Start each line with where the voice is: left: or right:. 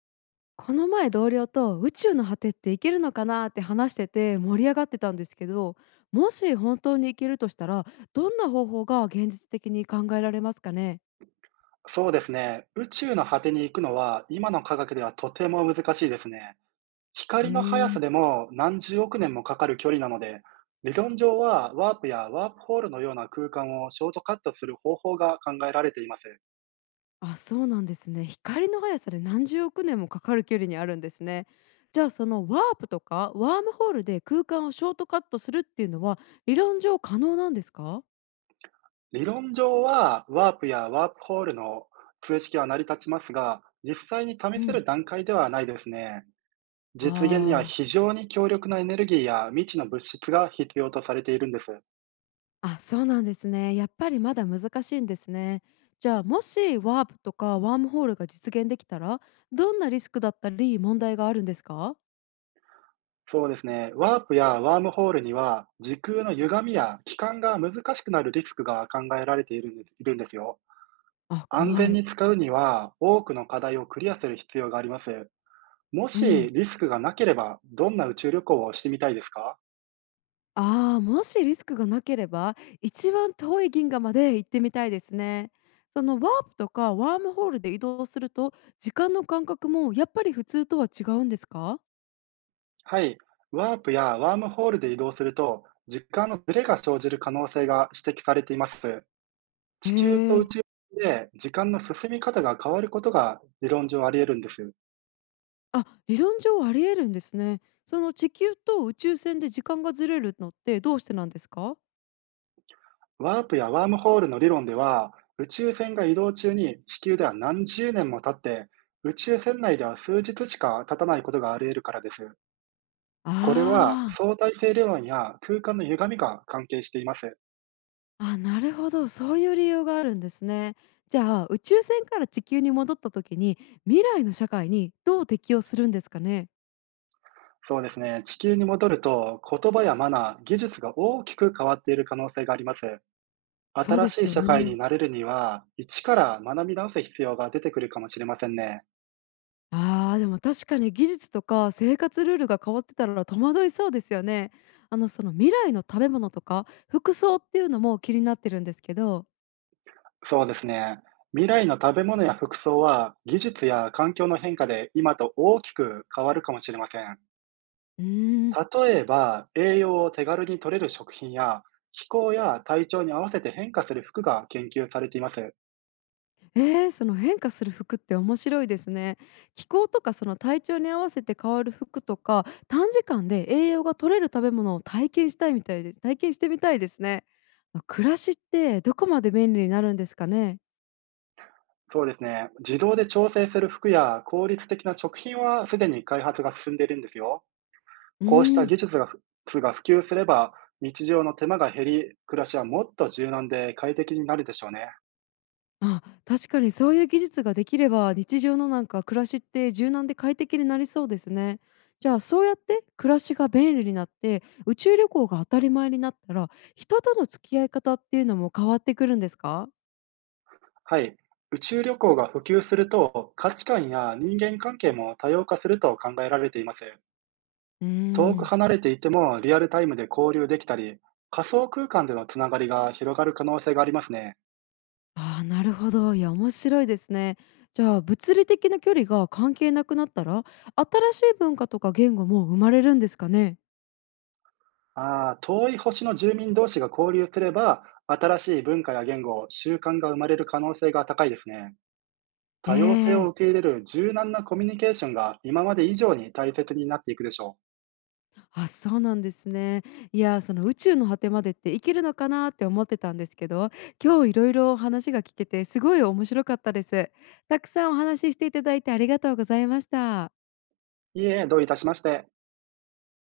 left: この前同僚と宇宙の果てって行けるのかなって話してて盛り上がってたんですけど、もし本当に行けるとしたら、どんな方法が現実的に考えられますかね？
right: そうですね。宇宙の果てに行くのは今の科学ではとても難しいですね。
left: うー
right: 光の速
left: ん、
right: さでも何十億年もかかる距離なので、理論上はワープやワープホールのような空間をショートカットする方法が考えられています。
left: あ、そうなんですね。光の速さで何十億年もかかる距離にあるんですね。じゃあ、そのワープとかワームホールで空間をショートカットするっていうのは、理論上可能なんですか？
right: 理論上はワープやワープホールの通式は成り立ちますが、実際に試
left: う
right: せ
left: ん、
right: る段階ではないですね。実現には
left: ああー
right: 非常に強力なエネルギーや未知の物質が必要とされているんです。
left: あ、そうなんですね。やっぱりまだ難しいんですね。じゃあ、もしワープとかワームホールが実現できたら、どんなリスクだったり問題があるんですか？
right: そうですね。ワープやワームホールには、時空の歪みや帰還が難しくなるリスクが考えられているんですよ。
left: あ、
right: 安
left: 怖
right: 全
left: い。
right: に使うには、多くの課題をクリアする必要があります。も
left: う
right: し
left: ん。
right: リスクがなければ、どんな宇宙旅行をしてみたいですか？
left: ああ、もしリスクがなければ一番遠い銀河まで行ってみたいですね。そのワープとかワームホールで移動すると、時間の感覚もやっぱり普通とは違うんですか？
right: はい。ワープやワームホールで移動すると、時間のズレが生じる可能性が指摘されています。
left: へ
right: 地球と
left: え。
right: 宇宙で時間の進み方が変わることが理論上あり得るんです。
left: あ、理論上ありえるんですね。その地球と宇宙船で時間がずれるのってどうしてなんですか？
right: ワープやワームホールの理論では、宇宙船が移動中に地球では何十年も経って、宇宙船内では数日しか経たないことがあり得るからです。これは
left: あ
right: 相対性理論や空間の歪みが関係しています。
left: あ、あ、なるほど、そういう理由があるんですね。じゃあ、宇宙船から地球に戻った時に、未来の社会にどう適応するんですかね？
right: そうですね、地球に戻ると言葉やマナー、技術が大きく変わっている可能性があります。
left: そう
right: 新
left: で
right: し
left: す
right: い
left: よ
right: 社会
left: ね。
right: になれるには、一から学び直す必要が出てくるかもしれませんね。
left: ああ、でも確かに技術とか生活ルールが変わってたら戸惑いそうですよね。その未来の食べ物とか服装っていうのも気になってるんですけど。
right: そうですね。未来の食べ物や服装は、技術や環境の変化で今と大きく変わるかもしれません。
left: うーん。
right: 例えば、栄養を手軽に摂れる食品や、気候や体調に合わせて変化する服が研究されています。
left: えー、その変化する服って面白いですね。気候とかその体調に合わせて変わる服とか、短時間で栄養が取れる食べ物を体験したいみたいです。体験してみたいですね。まあ、暮らしってどこまで便利になるんですかね。
right: そうですね。自動で調整する服や効率的な食品はすでに開発が進んでいるんですよ。
left: う
right: こうし
left: ー
right: た
left: ん。
right: 技術が普及すれば、日常の手間が減り、暮らしはもっと柔軟で快適になるでしょうね。
left: あ、確かにそういう技術ができれば日常の暮らしって柔軟で快適になりそうですね。じゃあ、そうやって暮らしが便利になって宇宙旅行が当たり前になったら、人との付き合い方っていうのも変わってくるんですか？
right: はい。宇宙旅行が普及すると、価値観や人間関係も多様化すると考えられています。
left: うー
right: 遠く
left: ん。
right: 離れていてもリアルタイムで交流できたり、仮想空間でのつながりが広がる可能性がありますね。
left: ああ、なるほど。いや、面白いですね。じゃあ、物理的な距離が関係なくなったら、新しい文化とか言語も生まれるんですかね？
right: ああ、遠い星の住民同士が交流すれば、新しい文化や言語、習慣が生まれる可能性が高いですね。
left: え
right: 多様性を
left: え。
right: 受け入れる柔軟なコミュニケーションが今まで以上に大切になっていくでしょ
left: あ、そうなんですね。いや、その宇宙の果てまでって行けるのかなって思ってたんですけど、今日いろいろお話が聞けてすごい面白かったです。たくさんお話ししていただいて、ありがとうございました。
right: う。いいえ、どういたしまして。